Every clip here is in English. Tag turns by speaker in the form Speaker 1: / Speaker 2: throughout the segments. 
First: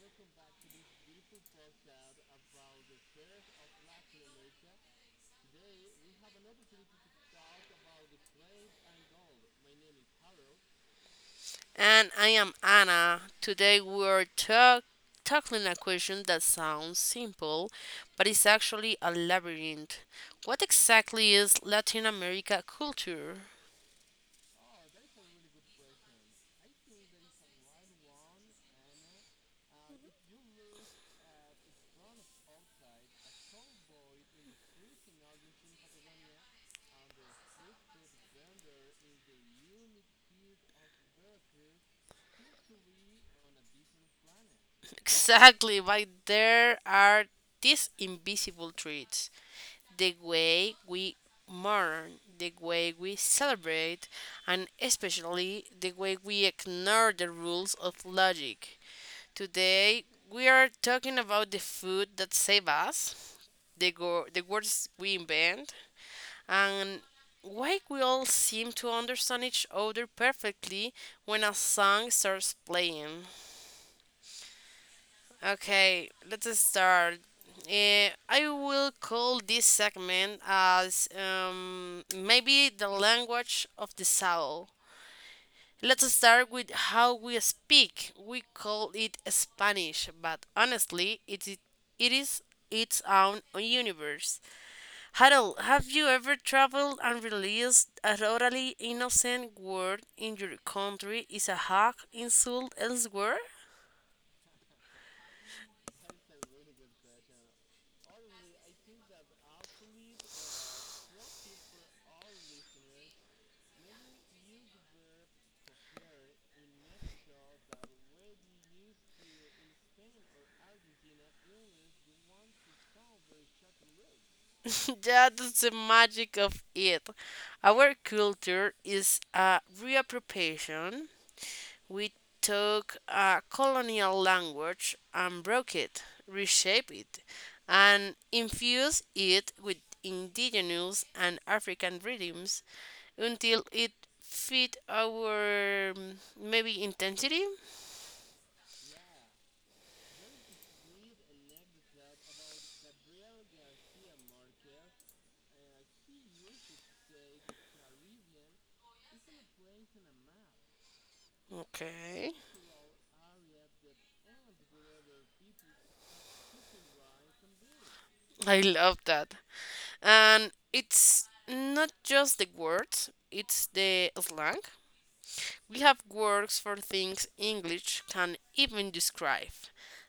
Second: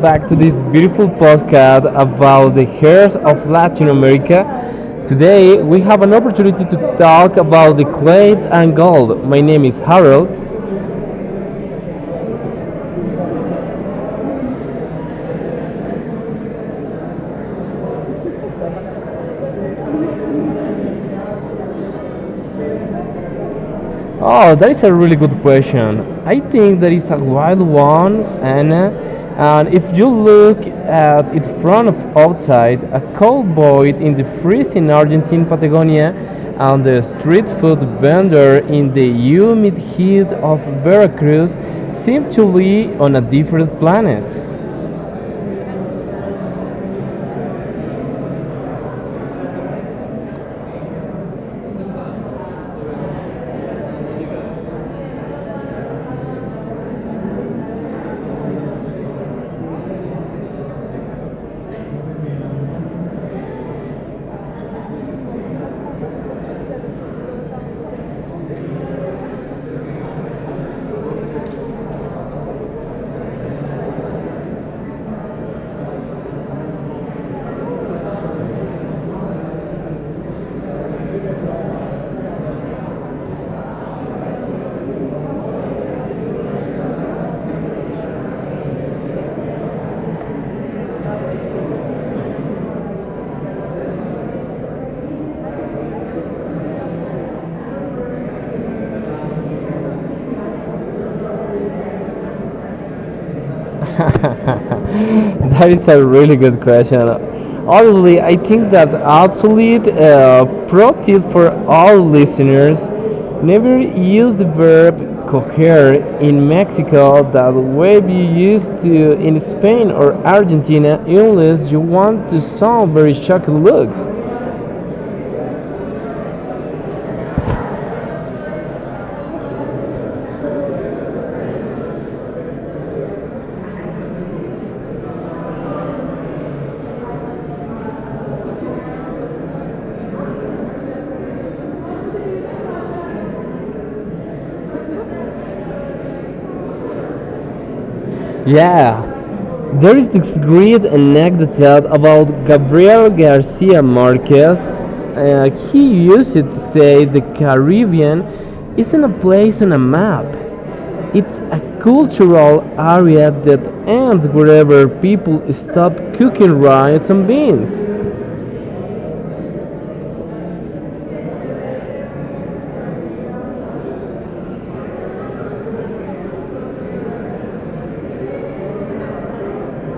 Speaker 1: back to this beautiful podcast about the hairs of Latin America. Today we have an opportunity to talk about the clay and gold. My name is Harold.
Speaker 2: And I am Anna. Today tackling a question that sounds simple, but it's actually a labyrinth. What exactly is Latin America culture?
Speaker 1: Oh, that is a really good question. I think that is a wild one, and if you look at it from outside, a cowboy in the freezing Argentine Patagonia, and the street food vendor in the humid heat of Veracruz seem to be on a different planet.
Speaker 2: Exactly, why there are these invisible traits. The way we mourn, the way we celebrate, and especially the way we ignore the rules of logic. Today, we are talking about the food that save us, the words we invent, and why we all seem to understand each other perfectly when a song starts playing. Okay, let's start. I will call this segment as maybe the language of the soul. Let's start with how we speak. We call it Spanish, but honestly, it is its own universe. Harold, have you ever traveled and realized a totally innocent word in your country is a hug insult elsewhere?
Speaker 1: That is a really good question. Honestly, I think that absolute pro tip for all listeners: never use the verb coger in Mexico that way you used to in Spain or Argentina, unless you want to sound very shocked looks.
Speaker 2: That's the magic of it. Our culture is a reappropriation. We took a colonial language and broke it, reshaped it, and infused it with indigenous and African rhythms until it fit our maybe intensity.
Speaker 1: Yeah. There is this great anecdote about Gabriel Garcia Marquez. He used to say the Caribbean isn't a place on a map. It's a
Speaker 2: Okay.
Speaker 1: cultural area that ends wherever people stop cooking rice and beans.
Speaker 2: I love that. And it's not just the words, it's the slang. We have words for things English can even describe,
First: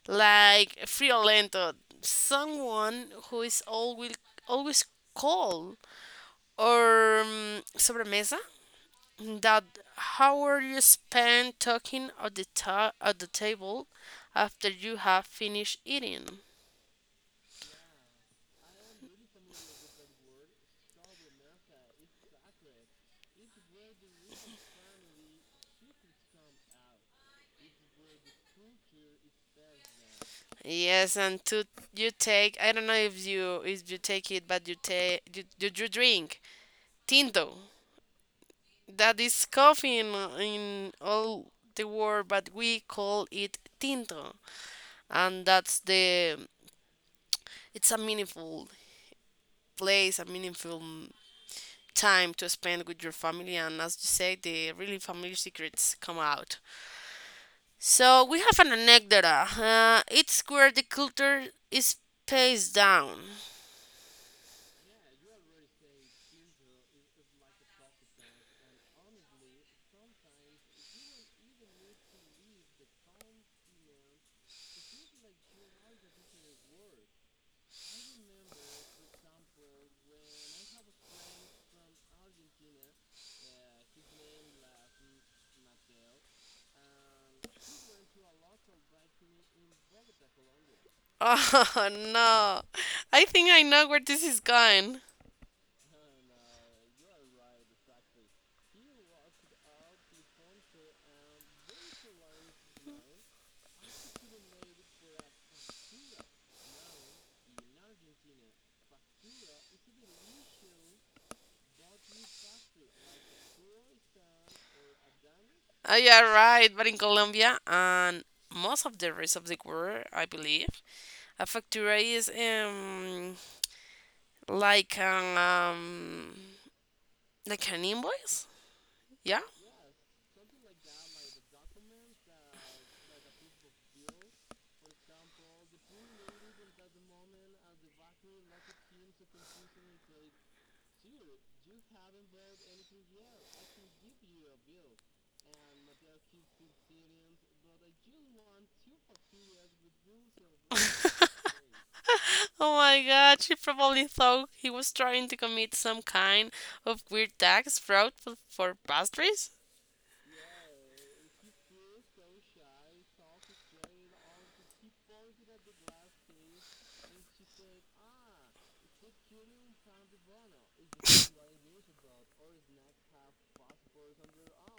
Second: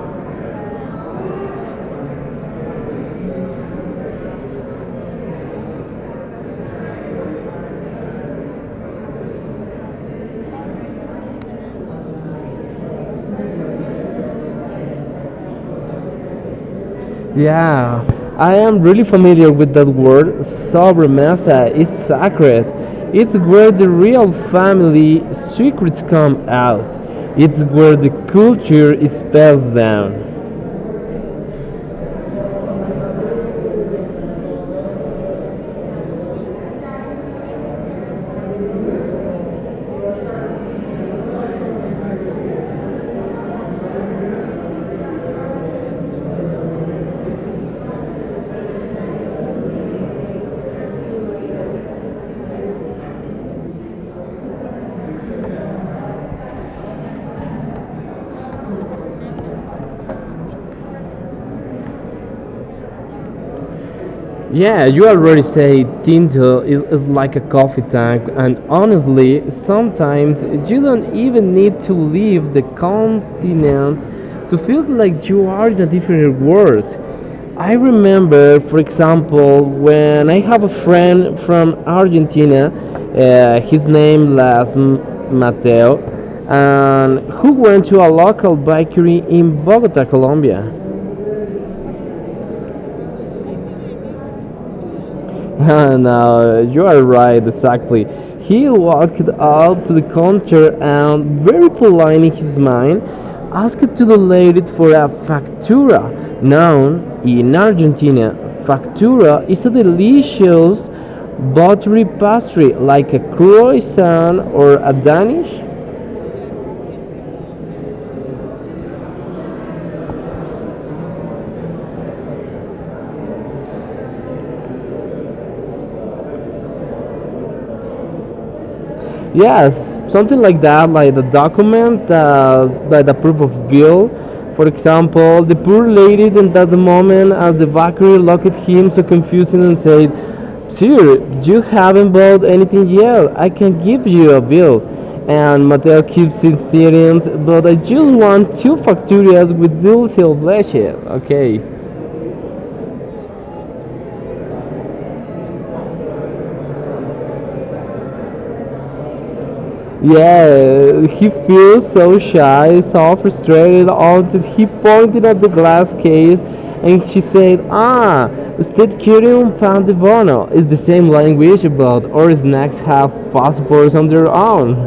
Speaker 2: like friolento, someone who is always cold, or sobremesa, that hour you spend talking at the table after you have finished eating.
Speaker 1: Yeah, I am really familiar with that word. Sobremesa is sacred. It's where the real family secrets come out. It's where the culture is passed down.
Speaker 2: Yes, and to you take, I don't know if you take it, but you take you, you, you drink tinto. That is coffee in all the world, but we call it tinto, and that's the it's a meaningful place, a meaningful time to spend with your family, and as you say, the really family secrets come out. So we have an anecdote. It's where the culture is passed down.
Speaker 1: Yeah, you already say Tinder is like a coffee tank, and honestly, sometimes you don't even need to leave the continent to feel like you are in a different world. I remember, for example, when I have a friend from Argentina, his name was Mateo, and who went to a local bakery in Bogota, Colombia.
Speaker 2: Oh no, I think I know where this is going.
Speaker 1: No, you are right, exactly. He walked out to the counter and, very polite in his mind, asked to the lady for a factura. Now, in Argentina, factura is a delicious buttery pastry like a croissant or a Danish.
Speaker 2: Oh, yeah, right. But in Colombia and most of the rest of the world, I believe, a factura is like an um like an invoice. Yeah.
Speaker 1: Yes, something like that, like the document, like the proof of bill. For example, the poor lady in that moment as the bakery looked at him so confusing and said, "Sir, you haven't bought anything yet. I can give you a bill." And Mateo keeps insisting, "But I just want two facturias with dulce leche." Okay.
Speaker 2: Oh my God, she probably thought he was trying to commit some kind of weird tax fraud for pastries.
Speaker 1: Yeah, he feels so shy, so frustrated until he pointed at the glass case and she said, "Ah, state curium pan pandivono is the same language about our snacks have passports on their own."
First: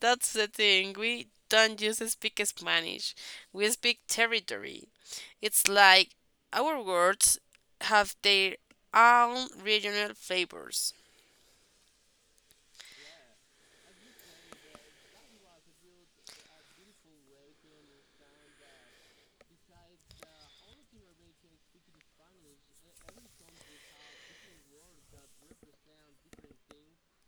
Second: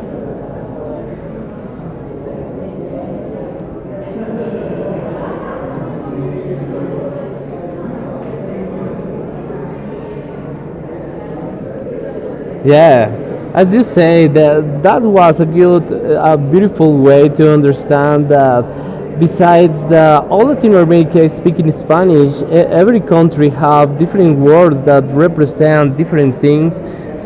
Speaker 2: That's the thing. We don't just speak Spanish. We speak territory. It's like our words have their own regional flavors.
Speaker 1: Yeah, as you say, that was a good, a beautiful way to understand that. Besides the all Latin America is speaking Spanish, every country have different words that represent different things.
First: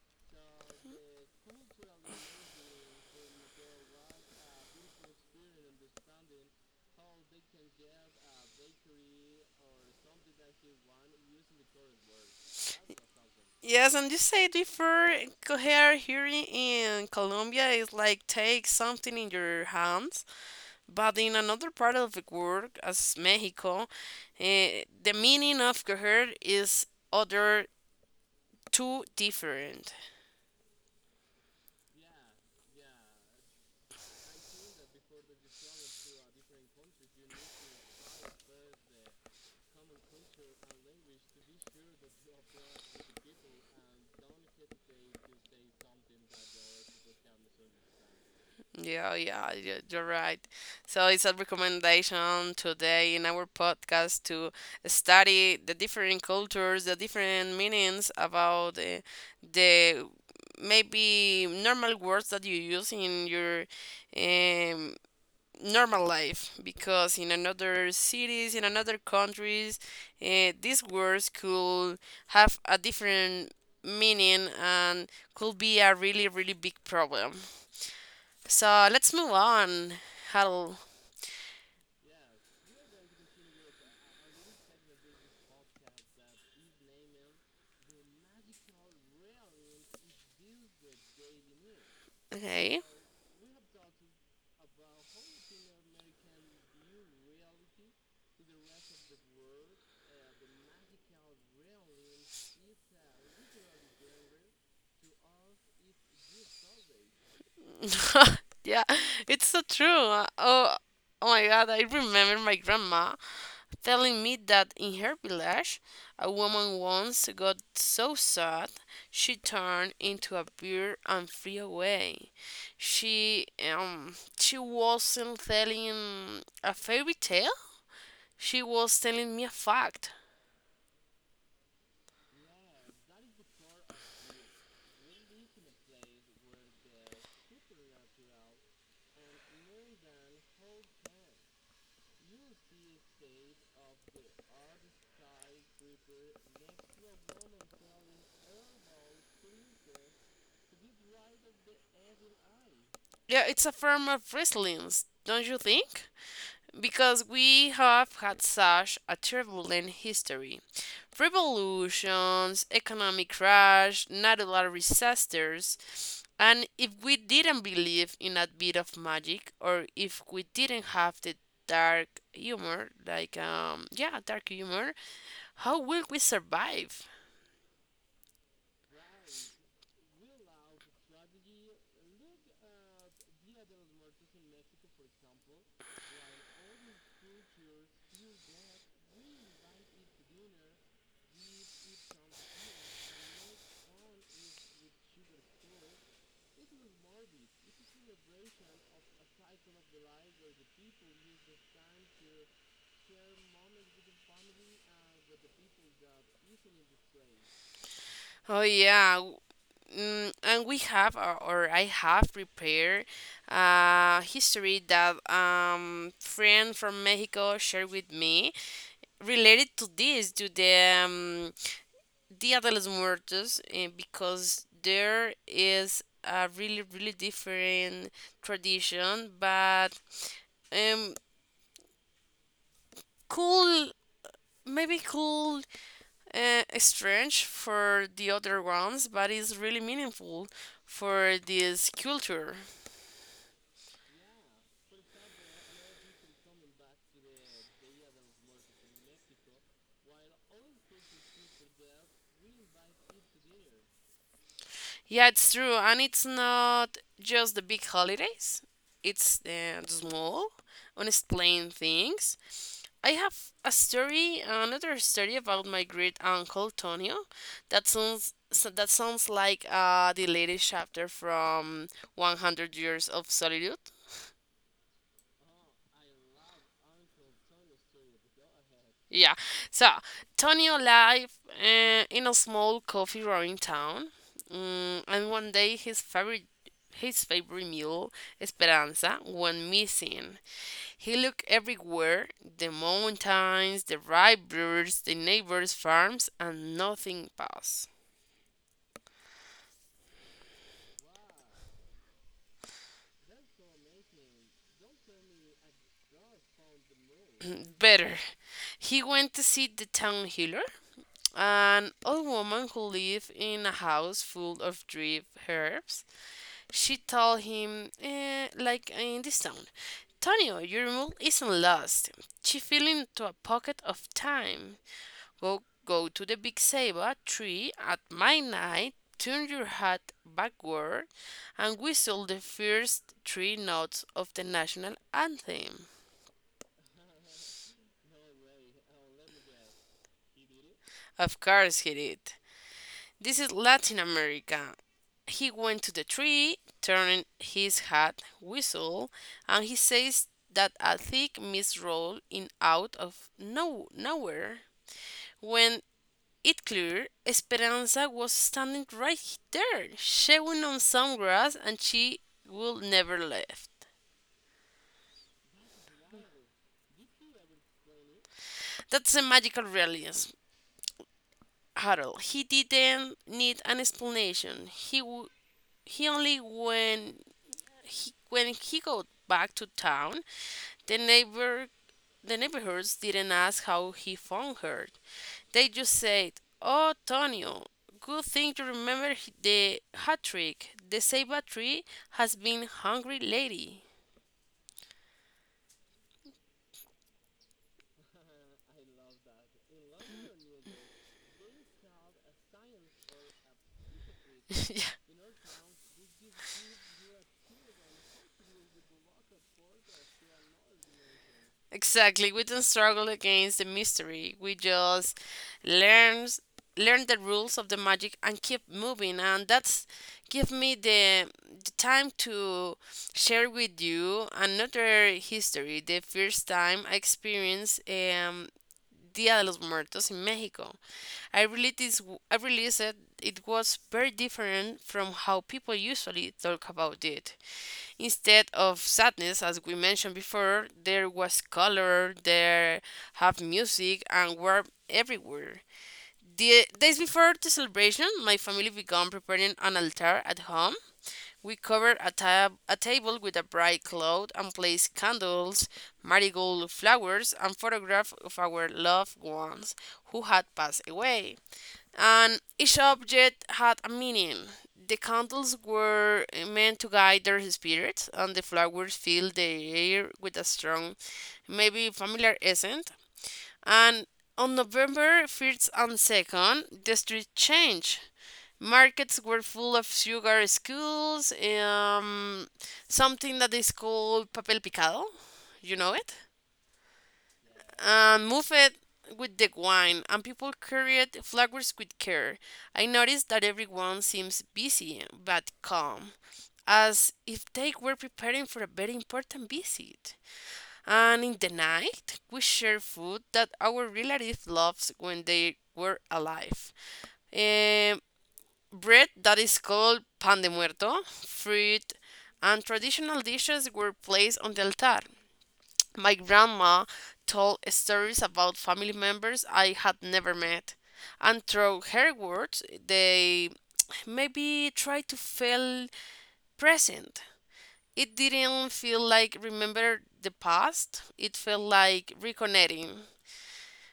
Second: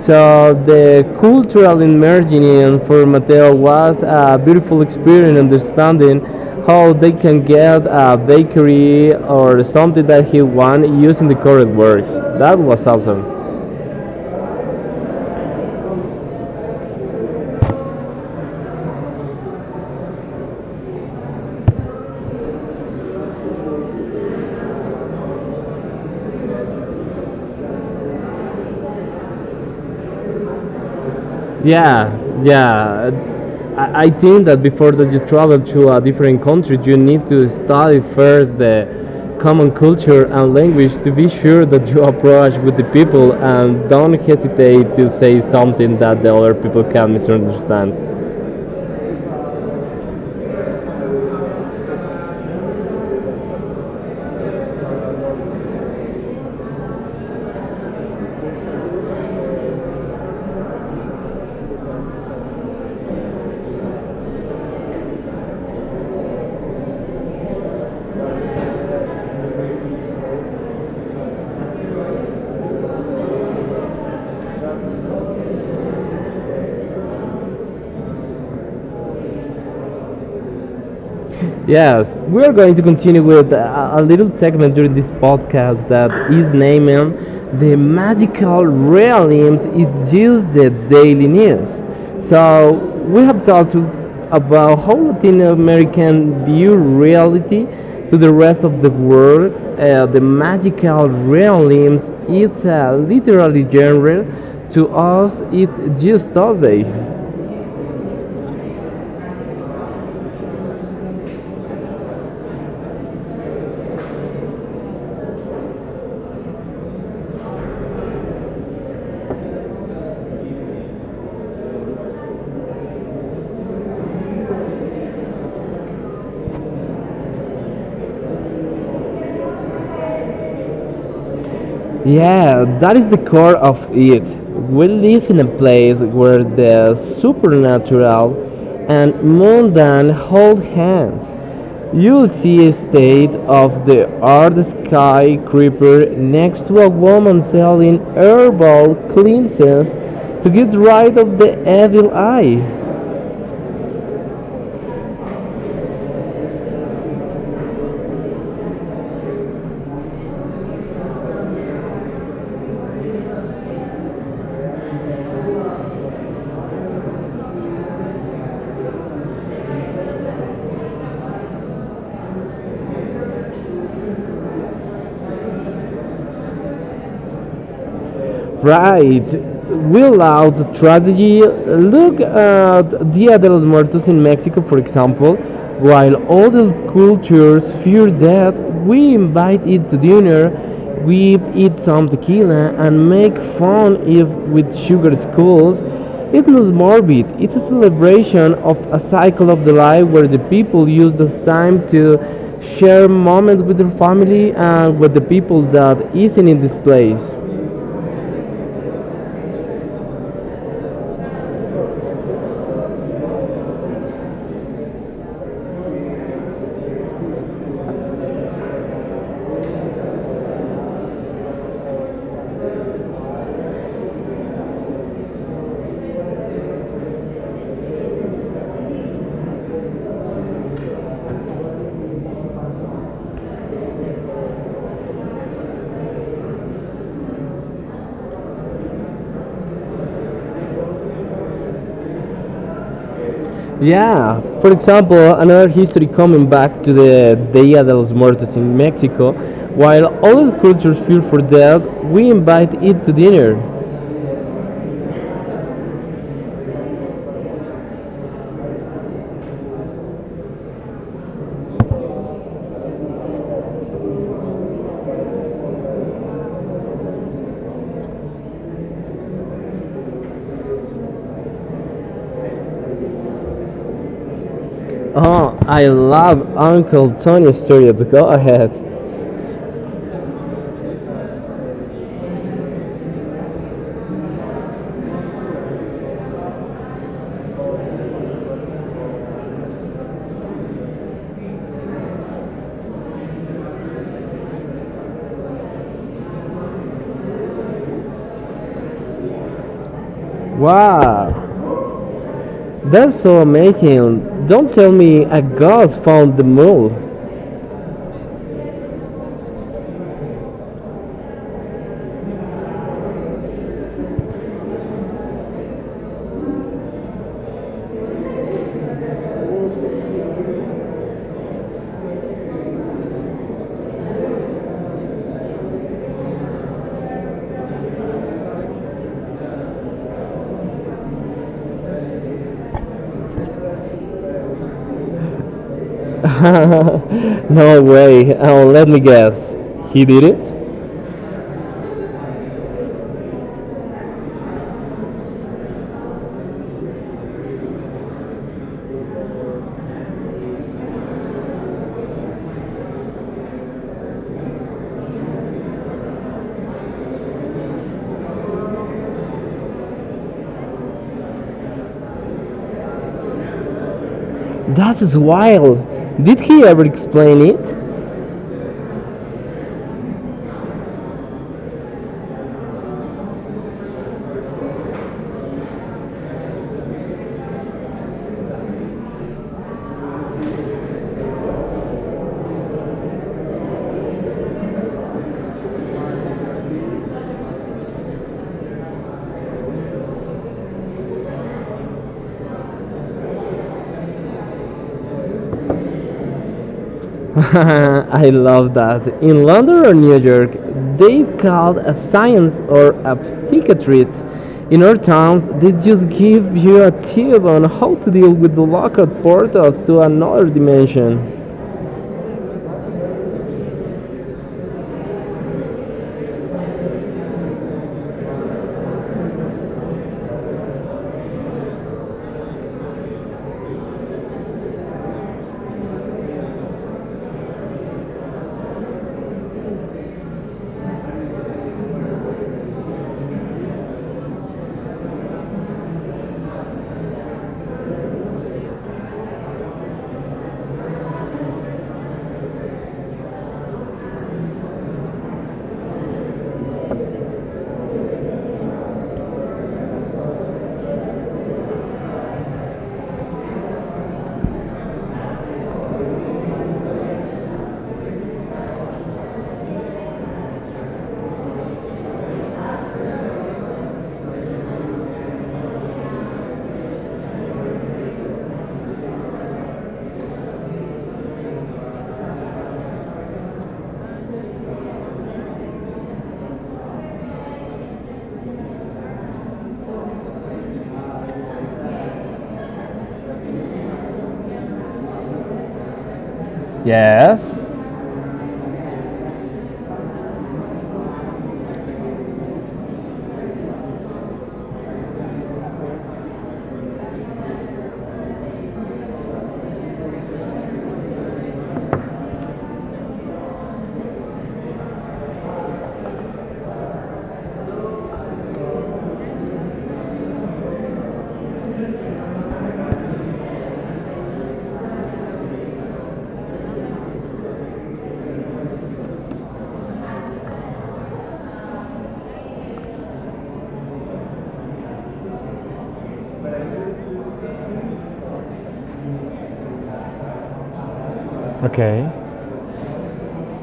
Speaker 1: So the cultural immersion for Mateo was a beautiful experience understanding how they can get a bakery or something that he want using the correct words. That was awesome.
Speaker 2: Yes, and you say differ cohere here in Colombia is like take something in your hands, but in another part of the world, as Mexico, the meaning of cohere is other too different.
Speaker 1: Yeah, yeah. I think that before that you travel to a different country, you need to study first the common culture and language to be sure that you approach with the people and don't hesitate to say something that the other people can misunderstand.
Speaker 2: Yeah, yeah, you're right. So it's a recommendation today in our podcast to study the different cultures, the different meanings about the maybe normal words that you use in your um, normal life, because in another cities, in another countries, these words could have a different meaning and could be a really, really big problem. So let's move on. Huddle.
Speaker 1: Yes, we are going to continue with a little segment during this podcast that is naming The Magical Realms is Just the Daily News. So,
Speaker 2: Okay.
Speaker 1: we have about how Latin American view reality to the rest of the world. The Magical Realms is a literary genre. To us, it's just Thursday.
Speaker 2: Yeah, it's so true. Oh, my God! I remember my grandma telling me that in her village, a woman once got so sad she turned into a bird and flew away. She she wasn't telling a fairy tale. She was telling me a fact.
Speaker 1: Yeah, that is the core of it. We live in a place where the supernatural and mundane hold hands. You'll see a state of the art skyscraper next to a woman selling herbal cleanses to get rid of the evil eye.
Speaker 2: Yeah, it's a form of resilience, don't you think? Because we have had such a turbulent history. Revolutions, economic crash, natural disasters, and if we didn't believe in a bit of magic, or if we didn't have the dark humor, like yeah, dark humor, how will we survive?
Speaker 1: Right. Will out strategy. Look at Dia de los Muertos in Mexico, for example. While other cultures fear death, we invite it to dinner. We eat some tequila and make fun if with sugar skulls. It's not morbid. It's a celebration of a cycle of the life where the people use this time to share moments with their family and with the people that isn't in this place.
Speaker 2: Oh yeah. And we have, or I have prepared a history that friend from Mexico shared with me related to this, to the um, Dia de los Muertos, because there is a really, really different tradition, but um cool, maybe cool, strange for the other ones, but it's really meaningful for this culture.
Speaker 1: Yeah, for example, another history coming back to the Dia de los Muertos in Mexico. While all cultures fear for death, we invite it to dinner.
Speaker 2: Yeah, it's true, and it's not just the big holidays. It's the small, unexplained things. I have a story, another story about my great uncle Tonio. That sounds like the latest chapter from 100 Years of Solitude.
Speaker 1: Oh, I love Uncle Tony's story. Go ahead.
Speaker 2: Yeah. So, Tonio lived in a small coffee growing town, and one day his favorite mule, Esperanza, went missing. He looked everywhere, the mountains, the rivers, the neighbors' farms, and nothing passed.
Speaker 1: Wow, that's so amazing. Don't tell me a ghost found the mole.
Speaker 2: Better. He went to see the town healer, an old woman who lived in a house full of dried herbs. She told him, like in this tone, Tonio, your mule isn't lost. She fell into a pocket of time. Go, go to the big ceiba tree at midnight, turn your hat backward, and whistle the first three notes of the national anthem.
Speaker 1: No way. Oh, let me guess. He did it?
Speaker 2: Of course he did. This is Latin America. He went to the tree, turned his hat, whistled, and he says that a thick mist rolled in out of no nowhere. When it cleared, Esperanza was standing right there, showing on some grass, and she will never left.
Speaker 1: That is wild. Did he ever explain it?
Speaker 2: That's a magical realism. Harold. He didn't need an explanation. He only when he got back to town. The neighbor the neighborhoods didn't ask how he found her. They just said, "Oh, Tonio, good thing you remember the hat trick. The Seiba tree has been hungry lady."
Speaker 1: I love that. In London or New York, they called a science or a psychiatrist.
Speaker 2: Yeah,
Speaker 1: In our towns, they just give you a tip on how to deal with the locked portals to another dimension.
Speaker 2: exactly. We don't struggle against the mystery. We just learn learn the rules of the magic and keep moving. And that's give me the time to share with you another history. The first time I experienced Día de los Muertos in Mexico. I really this I realized that it was very different from how people usually talk about it. Instead of sadness, as we mentioned before, there was color, there have music and were everywhere. The days before the celebration, my family began preparing an altar at home. We covered a table with a bright cloth and placed candles, marigold flowers, and photographs of our loved ones who had passed away. And each object had a meaning. The candles were meant to guide their spirits, and the flowers filled the air with a strong, maybe familiar scent. And on November 1st and 2nd, the street changed. Markets were full of sugar skulls, something that is called papel picado. You know it?
Speaker 1: Yes.
Speaker 2: And move it with the wine, and people carried flowers with care. I noticed that everyone seems busy but calm, as if they were preparing for a very important visit. And in the night, we share food that our relatives loved when they were alive. Eh, Bread that is called pan de muerto, fruit, and traditional dishes were placed on the altar. My grandma told stories about family members I had never met, and through her words, they maybe tried to feel present. It didn't feel like remember the past. It felt like
Speaker 1: Okay.
Speaker 2: reconnecting.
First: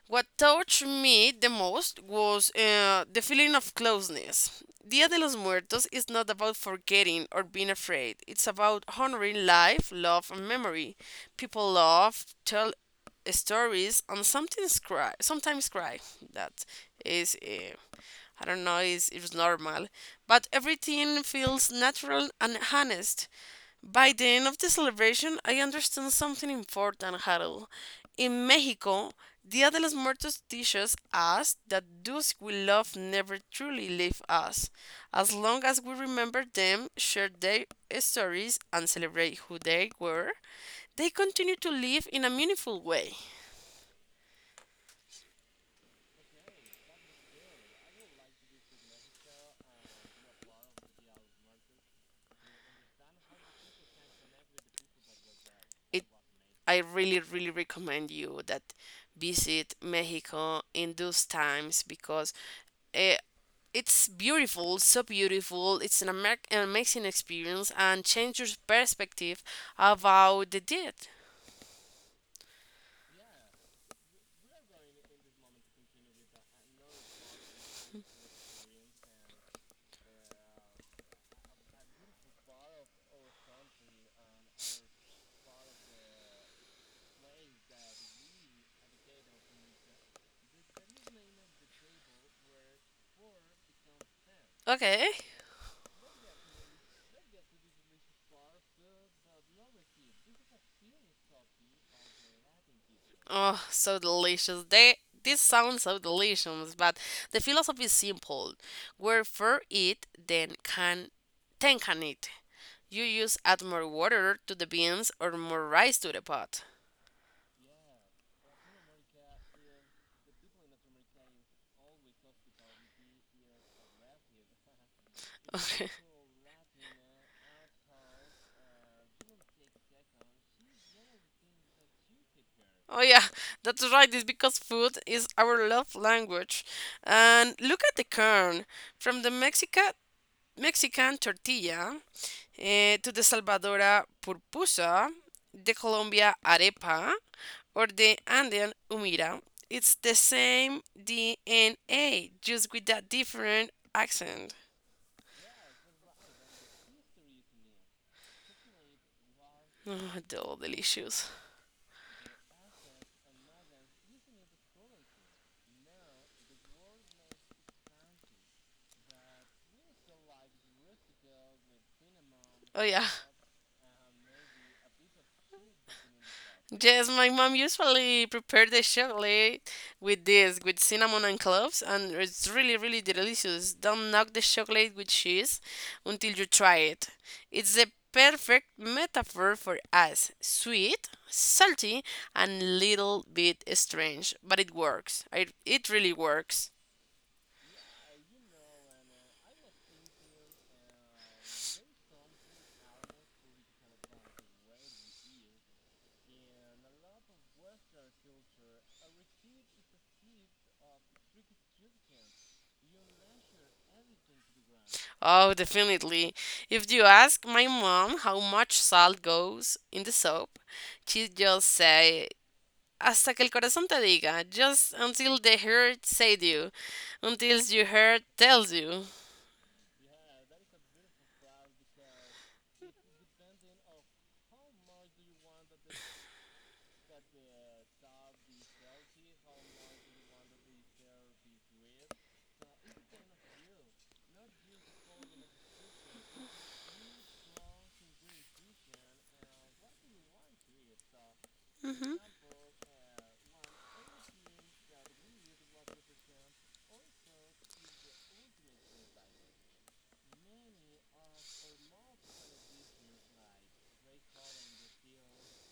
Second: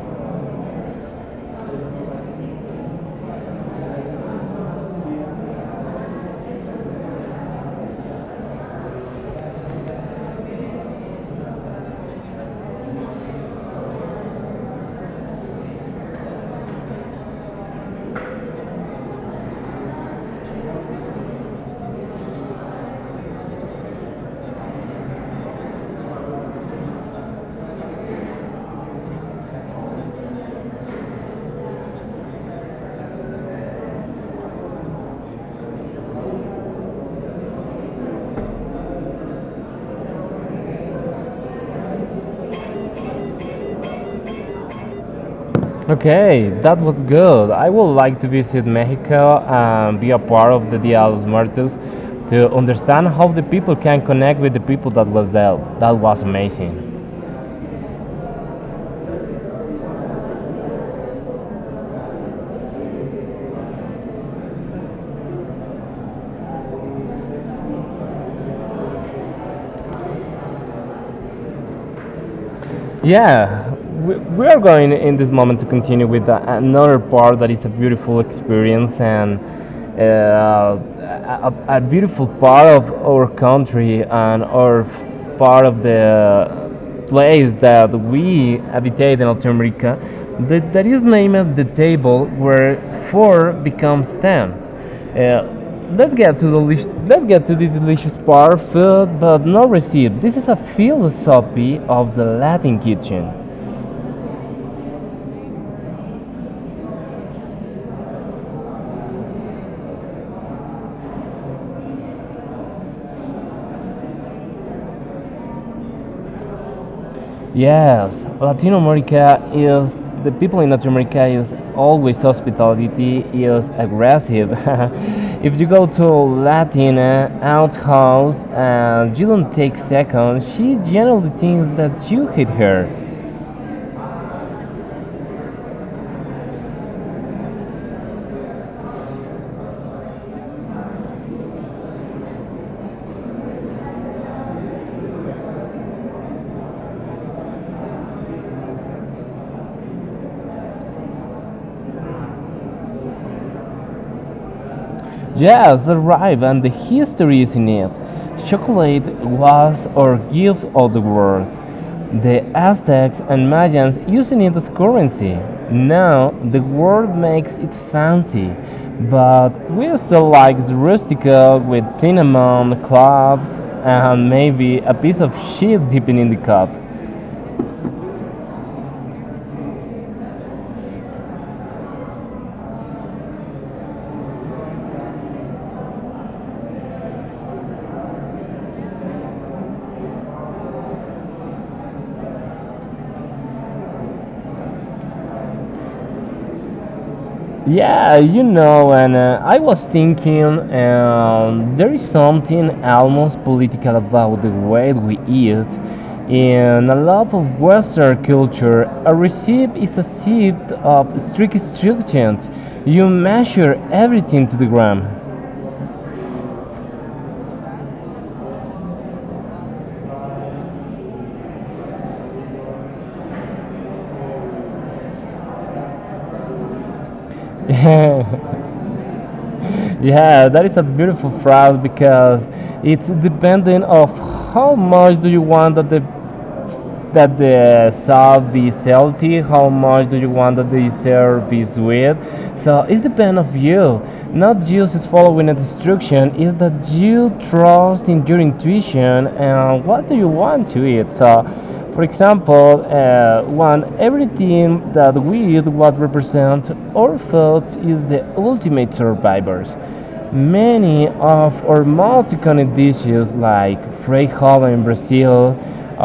Speaker 2: What touched me the most was the feeling of closeness. Dia de los Muertos is not about forgetting or being afraid. It's about honoring life, love, and memory. People love, tell stories, and sometimes cry. Sometimes cry. That is, I don't know, is it's normal. But everything feels natural and honest. By the end of the celebration, I understand something important, Harold. In Mexico, Dia de los Muertos teaches us that those we love never truly leave us, as long as we remember them, share their stories, and celebrate who they were. They continue to live in a meaningful way.
Speaker 1: Okay, that was good. I would like to visit Mexico and be a part of the Dia de los Muertos to understand how the people can connect with the people that was there. That was
Speaker 2: It,
Speaker 1: amazing.
Speaker 2: I really, really recommend you that visit Mexico in those times because. eh, It's beautiful, so beautiful. It's an amazing experience and changes perspective about the dead.
Speaker 1: Yeah, we are going in this moment to continue with another part that is a beautiful experience and uh, a beautiful part of our country and our part of the place that we habitate in Latin America. That is named the table where 4 becomes 10.
Speaker 2: Okay.
Speaker 1: Uh, let's get to the let's get to the delicious bar food but no receipt. This is a philosophy of the Latin kitchen.
Speaker 2: Oh, so delicious. They This sounds so delicious, but the philosophy is simple. Wherefore eat, then can eat. You use add more water to the beans or more rice to the pot.
Speaker 1: Yes, Latin America is the people in Latin America is always hospitality is aggressive. If you go to
Speaker 2: Okay.
Speaker 1: Latina outhouse and you don't take seconds, she generally thinks that you hate her.
Speaker 2: Oh yeah, that's right. It's because food is our love language. And look at the corn. From the Mexican tortilla, to the Salvadora purpusa, the Colombia arepa, or the Andean humira. It's the same DNA, just with that different accent.
Speaker 1: Yes, the arrive and the history is in it. Chocolate was our
Speaker 2: Oh,
Speaker 1: gift of the world.
Speaker 2: delicious.
Speaker 1: The Aztecs and Mayans using it as currency. Now the world makes it fancy, but we still like the rustico with cinnamon,
Speaker 2: Oh, yeah.
Speaker 1: cloves, and maybe a piece of shit dipping in the cup.
Speaker 2: Yes, my mom usually prepare the chocolate with this, with cinnamon and cloves, and it's really, really delicious. Don't knock the chocolate with cheese until you try it. It's the perfect metaphor for us. Sweet, salty, and little bit strange, but it works. It really works.
Speaker 1: Yeah, you know, and I was thinking there is something almost political about the way we eat. In a lot of Western culture, a recipe is a set of strict instructions. You measure everything to the gram.
Speaker 2: Oh, definitely. If you ask my mom how much salt goes in the soap, she just say Hasta que el corazón te diga. Just until the heart says you. Until your heart tells you.
Speaker 1: Yeah, that is a beautiful phrase because it's dependent of how much do you want that the salt be salty, how much do you want that the dessert be sweet. So it depends of you. Not just following a instruction, is that you trust in your intuition and what do you want to eat. So, for
Speaker 2: Mhm.
Speaker 1: example, one everything that we eat what represent our thoughts is the ultimate survivors many of our multi-continent dishes like frijol in Brazil,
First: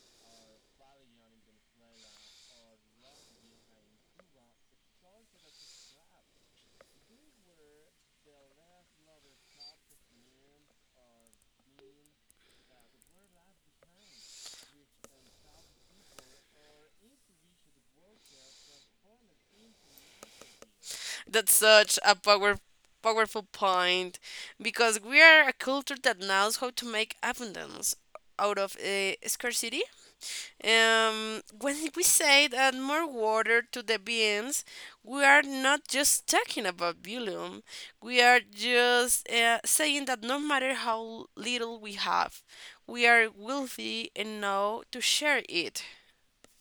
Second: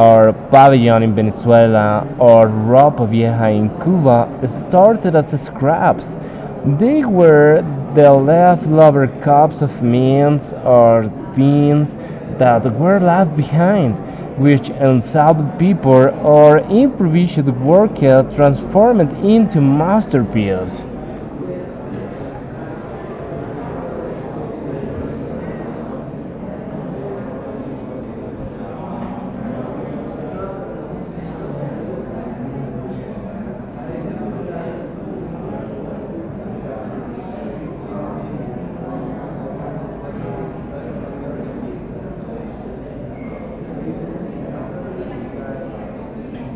Speaker 1: or pabellon in Venezuela, or ropa vieja in Cuba started as scraps. They were the leftover cups of mince or beans that were left behind, which unsolved people or improvised work transformed into masterpieces.
Speaker 2: That's such a powerful point because we are a culture that knows how to make abundance out of scarcity. When we say add more water to the beans, we are not just talking about volume. We are just saying that no matter how little we have, we are wealthy enough to share it.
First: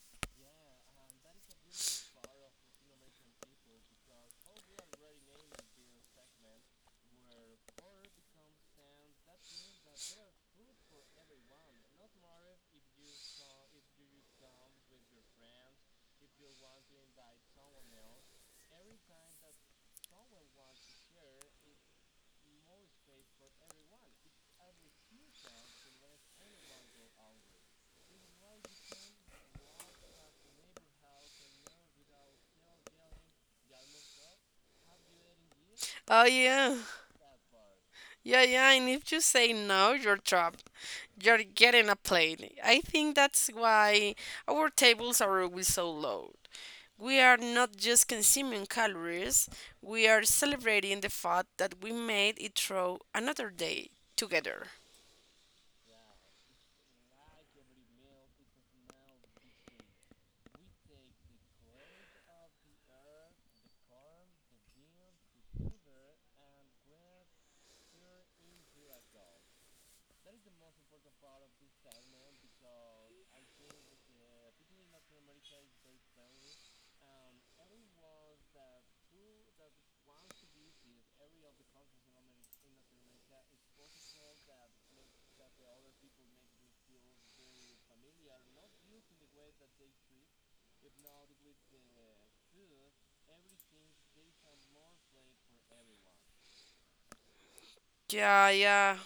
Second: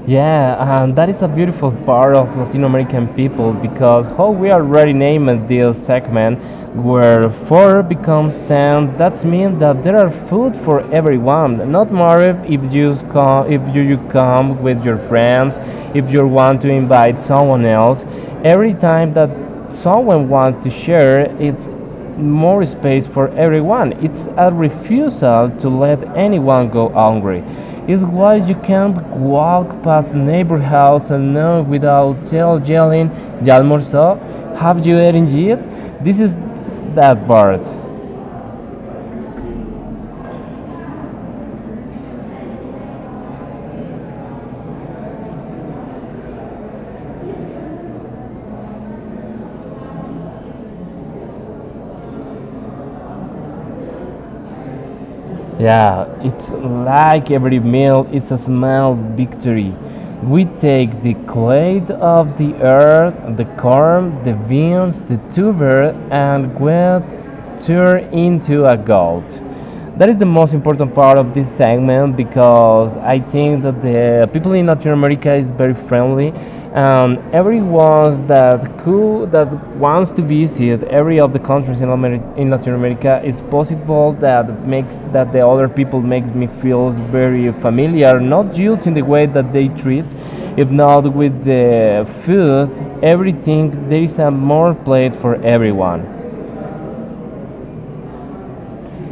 Speaker 1: Yeah, and that is a beautiful part of Latin American people because how we already named this segment, where four becomes ten, that means that there are food for everyone. Not more if you come, if you, you come with your friends, if you want to invite someone else. Every time that someone wants to share, it's more space for everyone. It's a refusal to let anyone go hungry. It's why you can't walk past a neighbor house alone without tell yelling, "Ya almorzó? Have you eaten yet?" This is
Speaker 2: Oh yeah,
Speaker 1: that part.
Speaker 2: yeah, yeah. And if you say no, you're trapped. You're getting a plate. I think that's why our tables are always so low. We are not just consuming calories, we are celebrating the fact that we made it through another day together.
Speaker 1: Yeah, it's like every meal is a small victory. We take the clay of the earth, the corn, the beans, the tuber, and we turn into a gold. That is the most important part of this segment because I think that the people in Latin America is very friendly, and everyone that could that wants to visit every of the countries in, in Latin America, it's possible that makes that the other people makes me feel very familiar, not just in the way that they treat, if not with the food, everything. There is a more plate for everyone.
Speaker 2: Yeah, yeah,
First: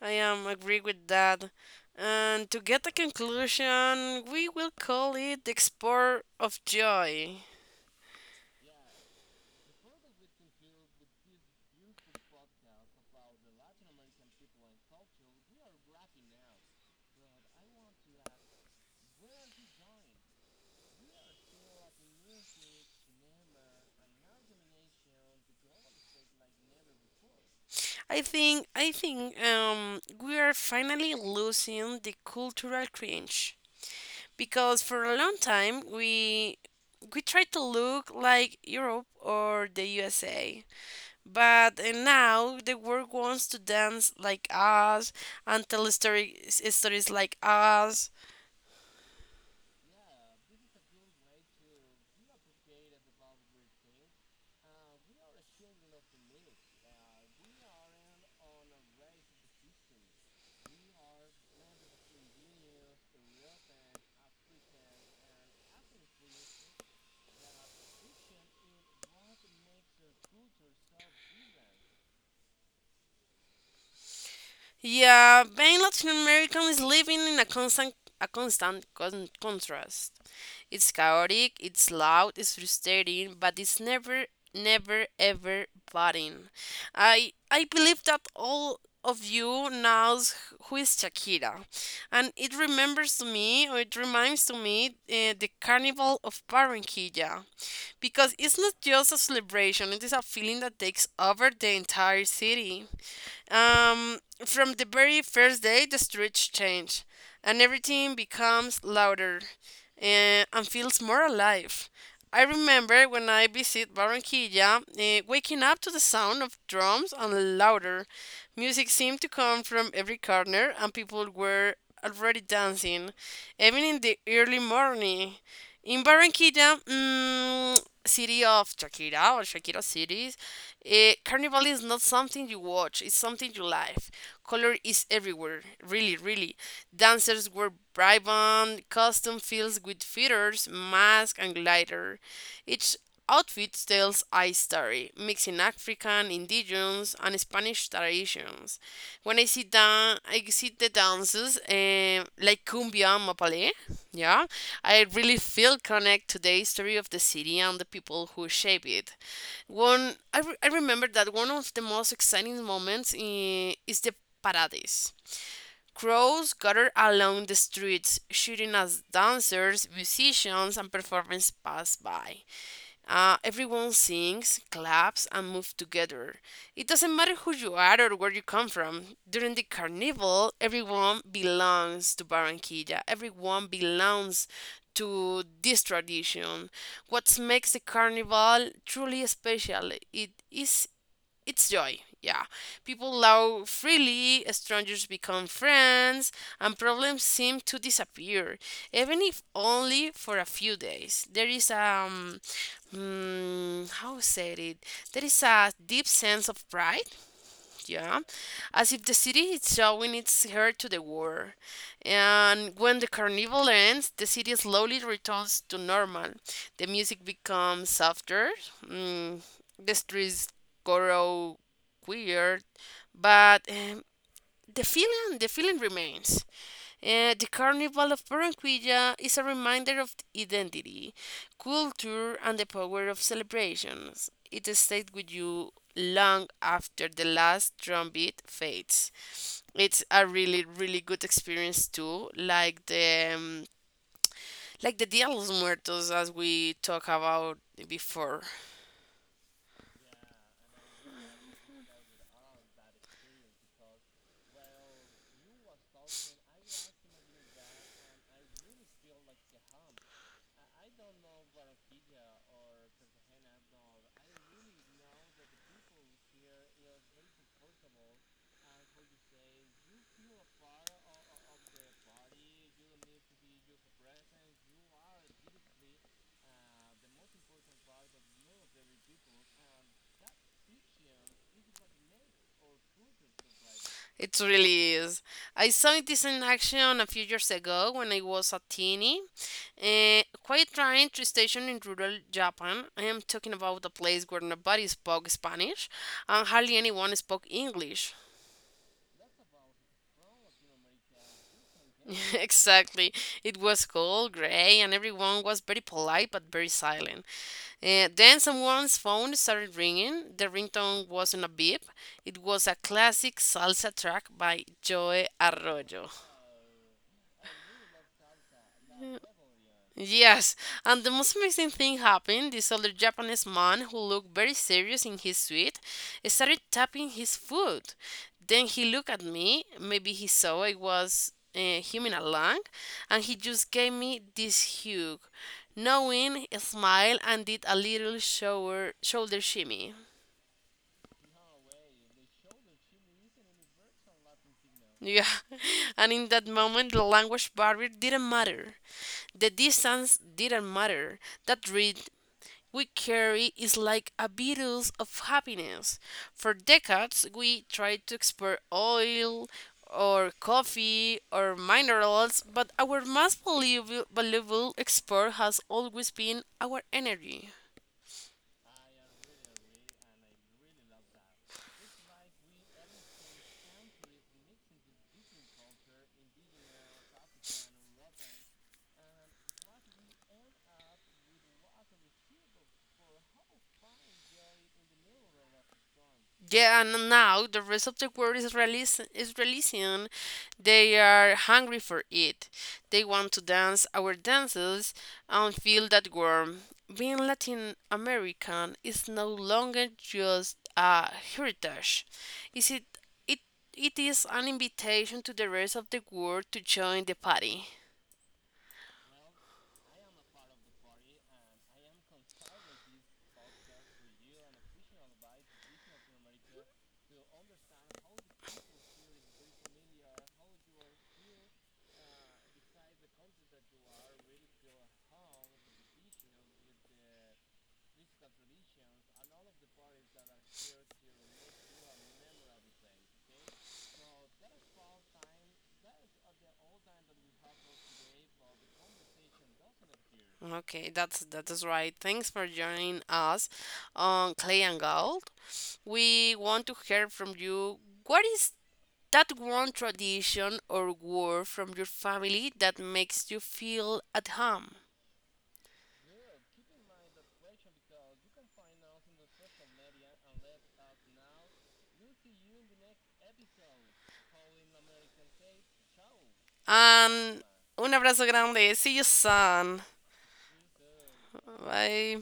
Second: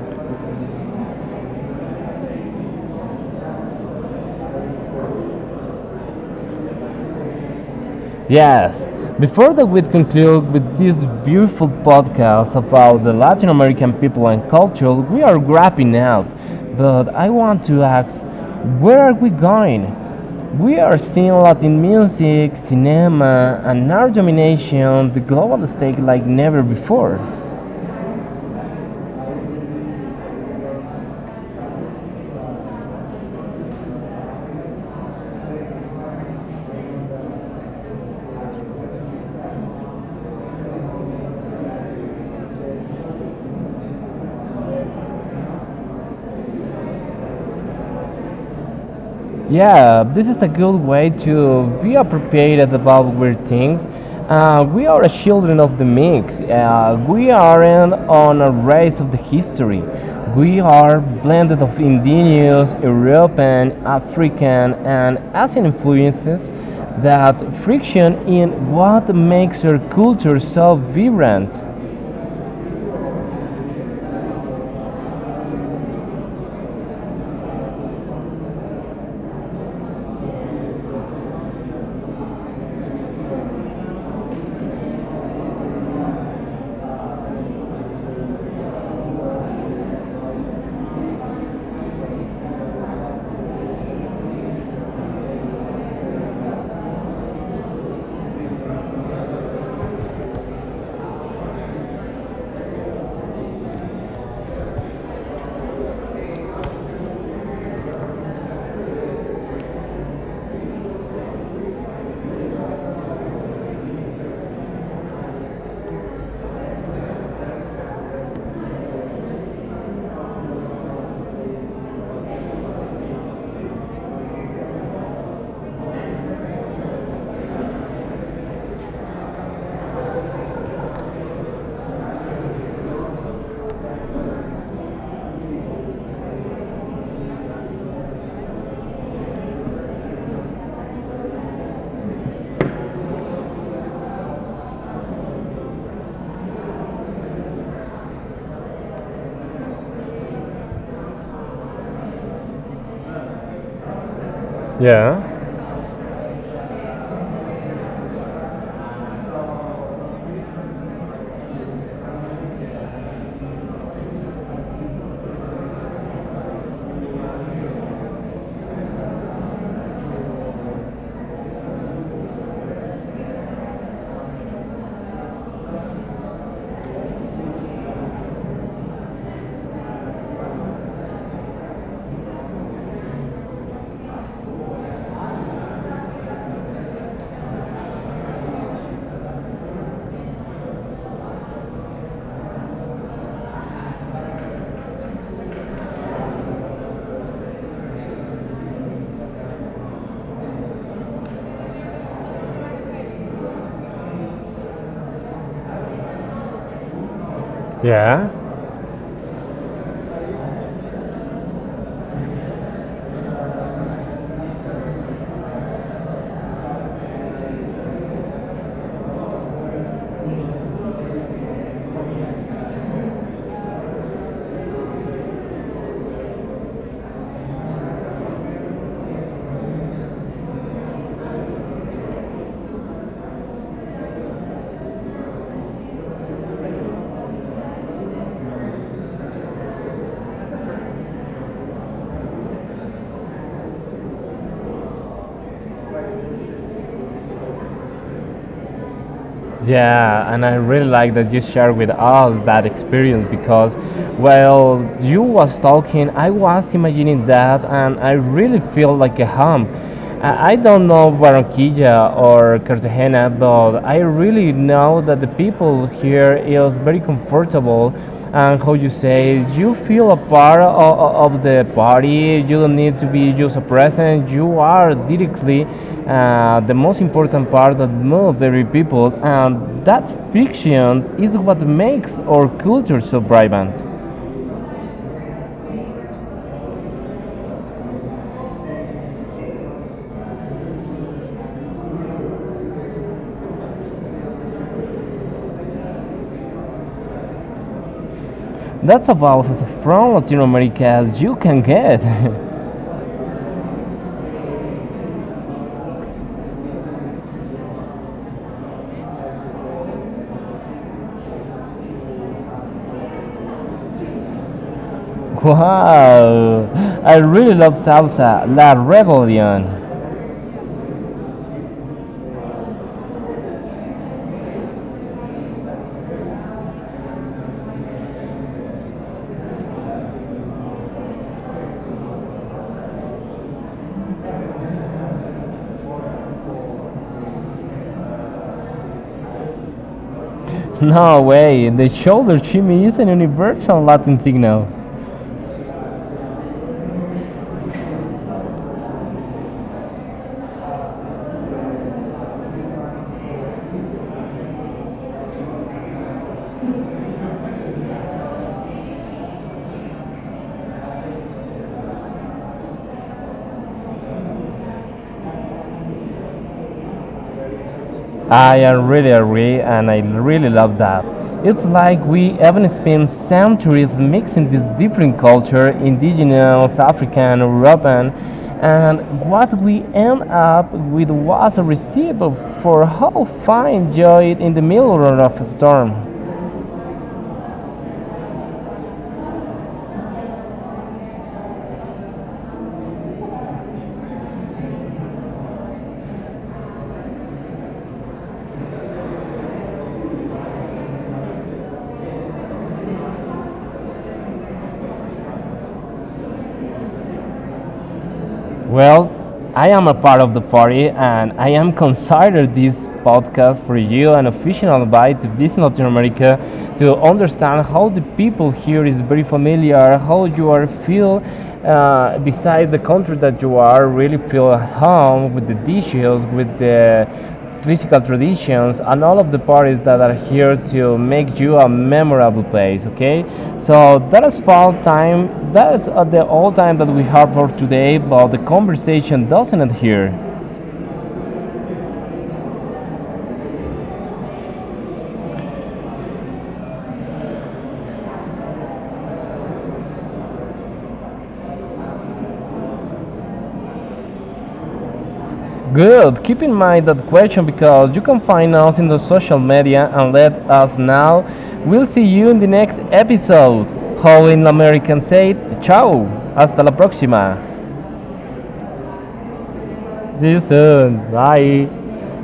Speaker 2: I am agree with that. And to get a conclusion, we will call it the export of joy.
Speaker 1: Yes. Before that, we conclude with this beautiful podcast about the Latin American people and culture. We are wrapping up, but I want to ask, where are we going? We are seeing Latin music, cinema, and art domination the global stage like never before.
Speaker 2: I think we are finally losing the cultural cringe because for a long time we tried to look like Europe or the USA. But now the world wants to dance like us and tell stories, stories like us.
Speaker 1: Yeah, this is a good way to be appropriated about weird things. We are a children of the mix. We aren't on a race of the history. We are blended of indigenous, European, African, and Asian influences that friction in what makes our culture so vibrant.
Speaker 2: Yeah, being Latin American is living in a constant, a constant contrast. It's chaotic, it's loud, it's frustrating, but it's never, never, ever boring. I believe that all of you knows who is Shakira, and it remembers to me, or it reminds to me, the Carnival of Barranquilla, because it's not just a celebration; it is a feeling that takes over the entire city. Um, from the very first day, the streets change, and everything becomes louder and feels more alive. I remember when I visit Barranquilla, waking up to the sound of drums and louder. Music seemed to come from every corner, and people were already dancing, even in the early morning. In Barranquilla, city of Shakira or Shakira cities, carnival is not something you watch, it's something you live. Color is everywhere, really, really. Dancers wear vibrant costume fills with feathers, masks, and glider. Each outfit tells I story, mixing African, indigenous, and Spanish traditions. When I sit down, I see the dances like cumbia and mapalé. Yeah, I
Speaker 1: Yeah,
Speaker 2: really feel connect to the history of the city and the people who shape it. I I remember that one of the most exciting moments is the parades. Crows gather along the streets, shooting as dancers, musicians, and performers pass by. Everyone sings, claps, and moves together. It doesn't matter who you are or where you come from. During the carnival, everyone belongs to Barranquilla. Everyone belongs to this tradition. What makes the carnival truly special? It's joy, yeah. People laugh freely, strangers become friends, and problems seem to disappear, even if only for a few days. There is how said it? There is a deep sense of pride, yeah,
Speaker 1: yeah.
Speaker 2: as if the city is showing its hair to the world. And when the carnival ends, the city slowly returns to normal. The music becomes softer, mm, the streets grow weird, but the feeling remains. The carnival of Barranquilla is a reminder of identity, culture, and the power of celebrations. It stays with you long after the last drumbeat fades. It's a really, really good experience too, um, like the Dia de los Muertos as we talked about before.
Speaker 1: Yeah, and I really like that you shared with us that experience because, well, you was talking, I was imagining that, and I really feel like a home. I don't know Barranquilla or Cartagena, but I really know that the people here is very comfortable and how you say you feel a part of the party you don't need to be just a present you are directly the most important part that moves every people and that friction is what makes our culture so vibrant.
Speaker 2: It really is. I saw this in action a few years ago when I was a teeny. Quiet train to station in rural Japan. I am talking about a place where nobody spoke Spanish and hardly anyone spoke English.
Speaker 1: That's about as from Latin America as you can get.
Speaker 2: Exactly. It was cold, gray, and everyone was very polite but very silent. Then someone's phone started ringing. The ringtone wasn't a beep. It was a classic salsa track by Joe Arroyo.
Speaker 1: Wow, I really love salsa la rebellion.
Speaker 2: Yes, and the most amazing thing happened. This older Japanese man who looked very serious in his suit started tapping his foot. Then he looked at me. Maybe he saw I was humming along, and he just gave me this hug, knowing smile, and did a little shower, shoulder shimmy.
Speaker 1: No way, the shoulder shimmy is a universal Latin signal.
Speaker 2: Yeah, and in that moment, the language barrier didn't matter. The distance didn't matter. That read we carry is like a virus of happiness. For decades, we tried to export oil or coffee or minerals, but our most valuable, valuable export has always been our energy.
Speaker 1: I really agree, and I really love that. It's like we haven't spent centuries mixing these different culture, indigenous, African, European, and what we end up with was a recipe for how fine joy in the middle of a storm.
Speaker 2: Yeah, and now the rest of the world is releasing. They are hungry for it. They want to dance our dances and feel that warmth. Being Latin American is no longer just a heritage. Is it it it is an invitation to the rest of the world to join the party.
Speaker 1: Well, I am a part of the party and I am considered this podcast for you an official invite to visit Latin America to understand how the people here is very familiar, how you are feel beside the country that you are, really feel at home with the dishes, with the physical traditions and all of the parties that are here to make you a memorable place. Okay, so that is fall time. That's The all time that we have for today, but the conversation doesn't end here.
Speaker 2: Okay, that is right. Thanks for joining us on Clay and Gold. We want to hear from you. What is that one tradition or word from your family that makes you feel at home?
Speaker 1: Good, keep in mind that question because you can find us in the social media and let us know. We'll see you in the next episode. How in American said, ciao. Hasta la próxima.
Speaker 2: And un abrazo grande. See you soon.
Speaker 1: See you soon, bye.
Speaker 2: Bye.